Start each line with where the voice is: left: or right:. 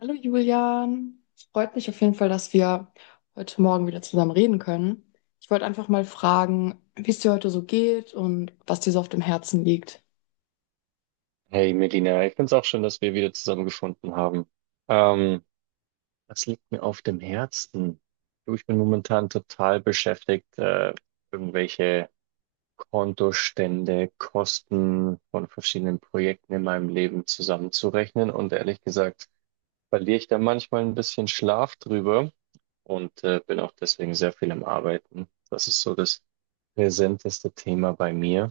left: Hallo Julian, es freut mich auf jeden Fall, dass wir heute Morgen wieder zusammen reden können. Ich wollte einfach mal fragen, wie es dir heute so geht und was dir so auf dem Herzen liegt.
right: Hey Melina, ich finde es auch schön, dass wir wieder zusammengefunden haben. Ähm, Was liegt mir auf dem Herzen? Du, ich bin momentan total beschäftigt, irgendwelche Kontostände, Kosten von verschiedenen Projekten in meinem Leben zusammenzurechnen. Und ehrlich gesagt, verliere ich da manchmal ein bisschen Schlaf drüber und bin auch deswegen sehr viel am Arbeiten. Das ist so das präsenteste Thema bei mir.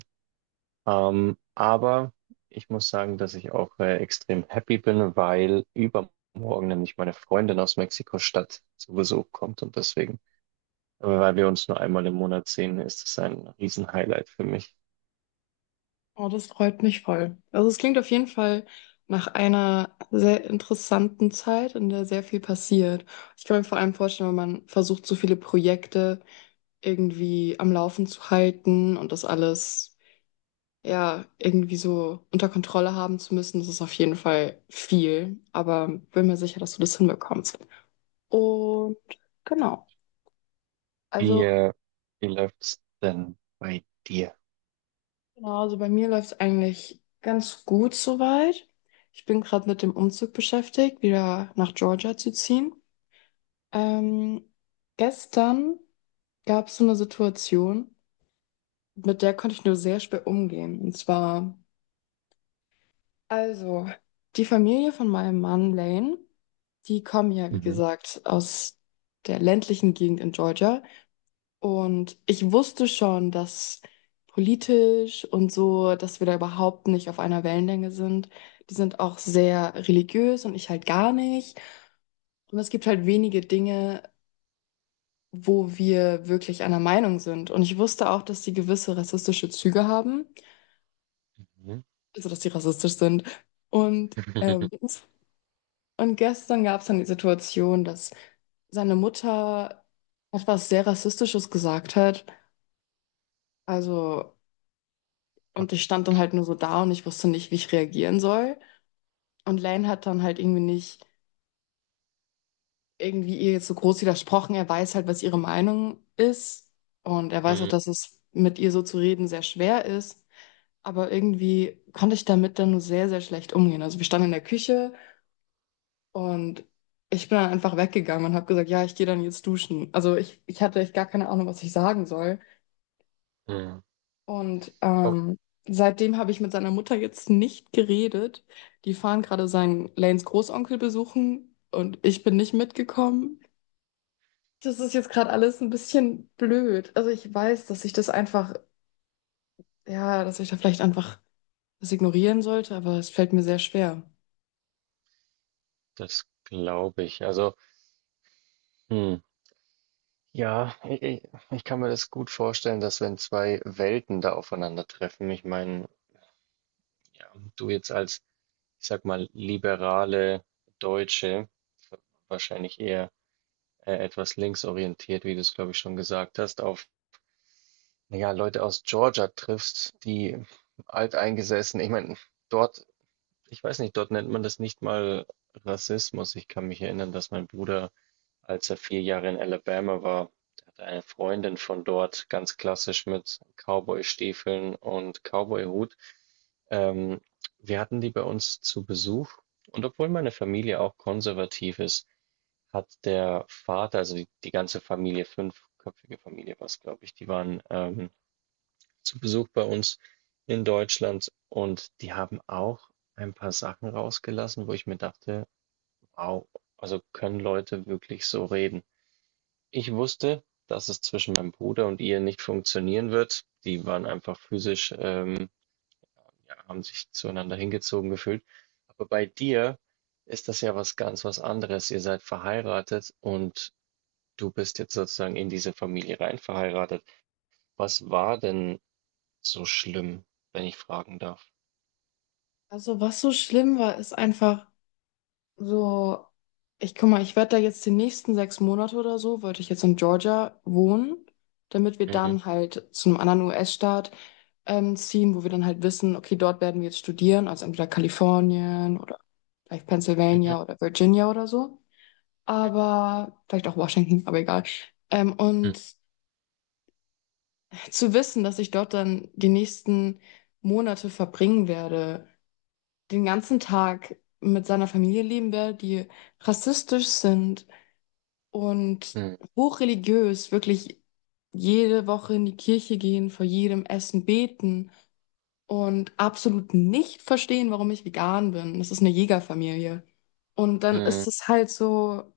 right: Aber ich muss sagen, dass ich auch extrem happy bin, weil übermorgen nämlich meine Freundin aus Mexiko-Stadt zu Besuch kommt, und deswegen, weil wir uns nur einmal im Monat sehen, ist es ein Riesenhighlight für mich.
left: Oh, das freut mich voll. Also es klingt auf jeden Fall nach einer sehr interessanten Zeit, in der sehr viel passiert. Ich kann mir vor allem vorstellen, wenn man versucht, so viele Projekte irgendwie am Laufen zu halten und das alles, ja, irgendwie so unter Kontrolle haben zu müssen. Das ist auf jeden Fall viel, aber bin mir sicher, dass du das hinbekommst. Und genau,
right: Wie,
left: also
right: wie läuft's denn bei dir?
left: genau, also bei mir läuft es eigentlich ganz gut soweit. Ich bin gerade mit dem Umzug beschäftigt, wieder nach Georgia zu ziehen. Ähm, Gestern gab es so eine Situation, mit der konnte ich nur sehr schwer umgehen. Also, die Familie von meinem Mann Lane, die kommen ja, wie
right: Mhm.
left: gesagt, aus der ländlichen Gegend in Georgia. Und ich wusste schon, dass politisch und so, dass wir da überhaupt nicht auf einer Wellenlänge sind. Die sind auch sehr religiös und ich halt gar nicht. Und es gibt halt wenige Dinge, wo wir wirklich einer Meinung sind. Und ich wusste auch, dass sie gewisse rassistische Züge haben,
right: Mhm.
left: also dass sie rassistisch sind. Und ähm, Und gestern gab es dann die Situation, dass seine Mutter etwas sehr Rassistisches gesagt hat. Also,
right: Oh.
left: und ich stand dann halt nur so da und ich wusste nicht, wie ich reagieren soll. Und Lane hat dann halt irgendwie nicht ihr jetzt so groß widersprochen. Er weiß halt, was ihre Meinung ist. Und er weiß auch,
right: Mm.
left: dass es mit ihr so zu reden sehr schwer ist. Aber irgendwie konnte ich damit dann nur sehr, sehr schlecht umgehen. Also wir standen in der Küche. Und ich bin dann einfach weggegangen und habe gesagt, ja, ich gehe dann jetzt duschen. Also ich hatte echt gar keine Ahnung, was ich sagen soll.
right: Mm.
left: Und
right: Oh,
left: seitdem habe ich mit seiner Mutter jetzt nicht geredet. Die fahren gerade seinen Lanes Großonkel besuchen und ich bin nicht mitgekommen. Das ist jetzt gerade alles ein bisschen blöd. Also ich weiß, dass ich das einfach, ja, dass ich da vielleicht einfach das ignorieren sollte, aber es fällt mir sehr schwer.
right: das glaube ich. Also, hm. Ja, ich ich kann mir das gut vorstellen, dass wenn zwei Welten da aufeinandertreffen. Ich meine, ja, du jetzt als, ich sag mal, liberale Deutsche, wahrscheinlich eher etwas linksorientiert, wie du es, glaube ich, schon gesagt hast, auf, ja, Leute aus Georgia triffst, die alteingesessen. Ich meine, dort, ich weiß nicht, dort nennt man das nicht mal Rassismus. Ich kann mich erinnern, dass mein Bruder, als er vier Jahre in Alabama war, der hatte eine Freundin von dort, ganz klassisch mit Cowboy-Stiefeln und Cowboy-Hut. Ähm, Wir hatten die bei uns zu Besuch, und obwohl meine Familie auch konservativ ist, hat der Vater, also die ganze Familie, fünfköpfige Familie war es, glaube ich, die waren zu Besuch bei uns in Deutschland, und die haben auch ein paar Sachen rausgelassen, wo ich mir dachte, wow, also können Leute wirklich so reden? Ich wusste, dass es zwischen meinem Bruder und ihr nicht funktionieren wird. Die waren einfach physisch, ja, haben sich zueinander hingezogen gefühlt. Aber bei dir ist das ja was ganz was anderes. Ihr seid verheiratet, und du bist jetzt sozusagen in diese Familie rein verheiratet. Was war denn so schlimm, wenn ich fragen darf?
left: Also was so schlimm war, ist einfach, so, ich guck mal, ich werde da jetzt die nächsten 6 Monate oder so, wollte ich jetzt in Georgia wohnen, damit wir
right: Mhm.
left: dann halt zu einem anderen US-Staat ziehen, wo wir dann halt wissen, okay, dort werden wir jetzt studieren, also entweder Kalifornien oder vielleicht
right: Mhm.
left: Pennsylvania oder Virginia oder so, aber vielleicht auch Washington, aber egal. Ähm,
right: Mhm.
left: und zu wissen, dass ich dort dann die nächsten Monate verbringen werde, den ganzen Tag mit seiner Familie leben werde, die rassistisch sind, und
right: Mhm.
left: hochreligiös, wirklich jede Woche in die Kirche gehen, vor jedem Essen beten und absolut nicht verstehen, warum ich vegan bin. Das ist eine Jägerfamilie. Und dann ist
right: Mhm.
left: es halt so,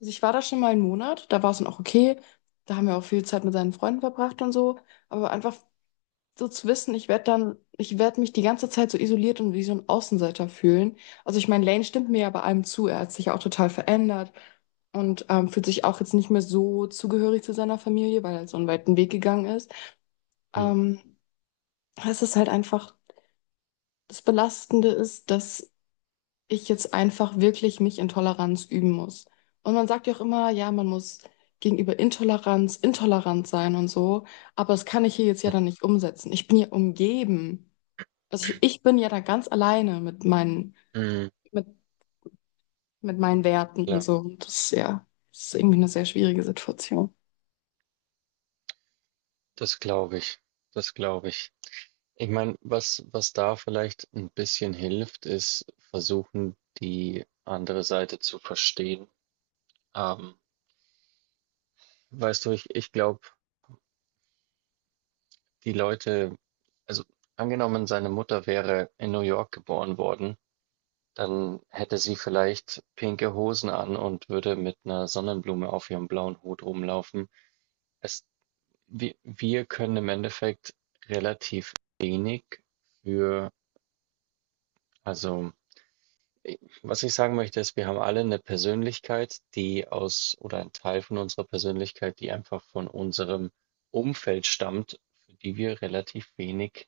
left: also ich war da schon mal 1 Monat, da war es dann auch okay, da haben wir auch viel Zeit mit seinen Freunden verbracht und so, aber einfach so zu wissen, ich werde mich die ganze Zeit so isoliert und wie so ein Außenseiter fühlen. Also ich meine, Lane stimmt mir ja bei allem zu. Er hat sich ja auch total verändert und fühlt sich auch jetzt nicht mehr so zugehörig zu seiner Familie, weil er so einen weiten Weg gegangen ist.
right: Mhm.
left: Ähm, Es ist halt einfach, das Belastende ist, dass ich jetzt einfach wirklich mich in Toleranz üben muss. Und man sagt ja auch immer, ja, man muss gegenüber Intoleranz intolerant sein und so, aber das kann ich hier jetzt ja dann nicht umsetzen. Ich bin ja umgeben. Also ich bin ja da ganz alleine mit meinen,
right: Mhm.
left: mit, mit meinen, Werten und
right: Klar,
left: so. Und das ist ja, das ist irgendwie eine sehr schwierige Situation.
right: das glaube ich. Das glaube ich. Ich meine, was, was da vielleicht ein bisschen hilft, ist versuchen, die andere Seite zu verstehen. Ähm, Weißt du, ich glaube, die Leute, also angenommen, seine Mutter wäre in New York geboren worden, dann hätte sie vielleicht pinke Hosen an und würde mit einer Sonnenblume auf ihrem blauen Hut rumlaufen. Es Wir können im Endeffekt relativ wenig für, also i- was ich sagen möchte, ist, wir haben alle eine Persönlichkeit, die aus, oder ein Teil von unserer Persönlichkeit, die einfach von unserem Umfeld stammt, für die wir relativ wenig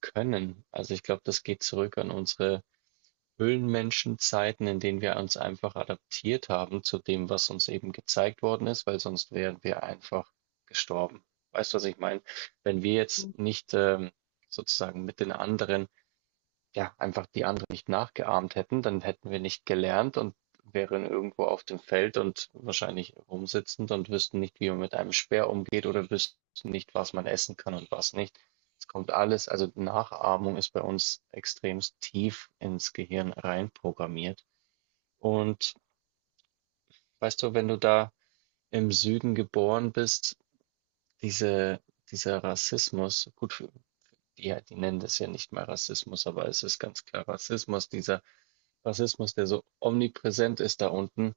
right: können. Also ich glaube, das geht zurück an unsere Höhlenmenschen Zeiten, in denen wir uns einfach adaptiert haben zu dem, was uns eben gezeigt worden ist, weil sonst wären wir einfach gestorben. Weißt du, was ich meine? Wenn wir jetzt nicht sozusagen mit den anderen, ja, einfach die anderen nicht nachgeahmt hätten, dann hätten wir nicht gelernt und wären irgendwo auf dem Feld und wahrscheinlich rumsitzend und wüssten nicht, wie man mit einem Speer umgeht, oder wüssten nicht, was man essen kann und was nicht. Es kommt alles, also Nachahmung ist bei uns extremst tief ins Gehirn reinprogrammiert. Und weißt du, wenn du da im Süden geboren bist, diese, dieser Rassismus, gut, ja, die nennen das ja nicht mal Rassismus, aber es ist ganz klar Rassismus, dieser Rassismus, der so omnipräsent ist da unten.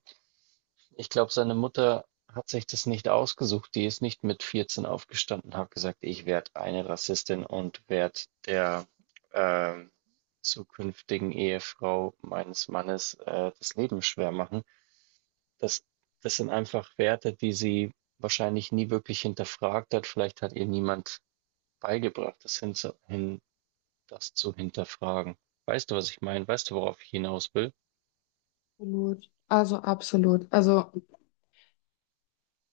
right: Ich glaube, seine Mutter hat sich das nicht ausgesucht. Die ist nicht mit 14 aufgestanden, hat gesagt, ich werde eine Rassistin und werde der ähm, zukünftigen Ehefrau meines Mannes das Leben schwer machen. Das, das sind einfach Werte, die sie wahrscheinlich nie wirklich hinterfragt hat. Vielleicht hat ihr niemand beigebracht, das, hin, das zu hinterfragen. Weißt du, was ich meine? Weißt du, worauf ich hinaus will?
left: Absolut. Also absolut. Also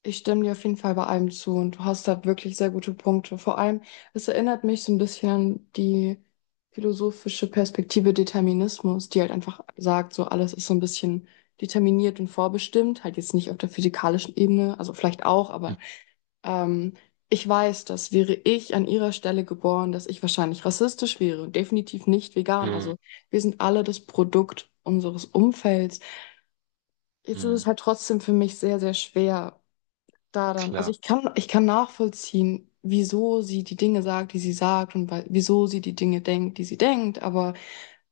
left: ich stimme dir auf jeden Fall bei allem zu und du hast da wirklich sehr gute Punkte. Vor allem, es erinnert mich so ein bisschen an die philosophische Perspektive Determinismus, die halt einfach sagt, so alles ist so ein bisschen determiniert und vorbestimmt, halt jetzt nicht auf der physikalischen Ebene, also vielleicht auch, Ähm, ich weiß, dass wäre ich an ihrer Stelle geboren, dass ich wahrscheinlich rassistisch wäre und definitiv nicht vegan.
right: Mhm.
left: Also wir sind alle das Produkt unseres Umfelds. Jetzt ist
right: Mhm.
left: es halt trotzdem für mich sehr, sehr schwer
right: Na
left: da dann. Also
right: klar.
left: ich kann nachvollziehen, wieso sie die Dinge sagt, die sie sagt und wieso sie die Dinge denkt, die sie denkt, aber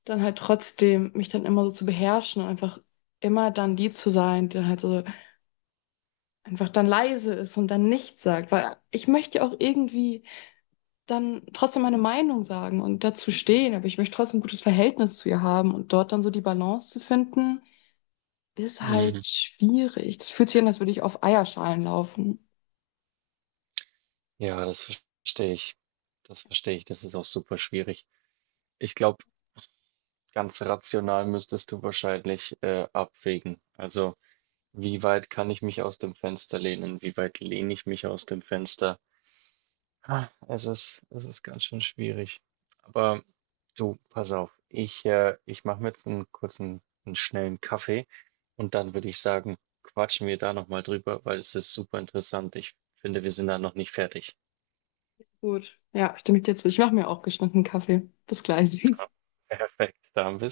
left: dann halt trotzdem mich dann immer so zu beherrschen und einfach immer dann die zu sein, die dann halt so einfach dann leise ist und dann nichts sagt, weil ich möchte ja auch irgendwie dann trotzdem meine Meinung sagen und dazu stehen, aber ich möchte trotzdem ein gutes Verhältnis zu ihr haben und dort dann so die Balance zu finden, ist
right: Mhm.
left: halt schwierig. Das fühlt sich an, als würde ich auf Eierschalen laufen.
right: Ja, das verstehe ich. Das verstehe ich. Das ist auch super schwierig. Ich glaube, ganz rational müsstest du wahrscheinlich abwägen. Also, wie weit kann ich mich aus dem Fenster lehnen? Wie weit lehne ich mich aus dem Fenster? Ah, es ist, es ist ganz schön schwierig. Aber du, pass auf. Ich, ich mache mir jetzt einen kurzen, einen schnellen Kaffee, und dann würde ich sagen, quatschen wir da nochmal drüber, weil es ist super interessant. Ich finde, wir sind da noch nicht fertig.
left: Gut, ja, stimme ich dir zu. Ich mache mir auch geschnittenen Kaffee. Bis gleich.
right: Ja, perfekt, da bist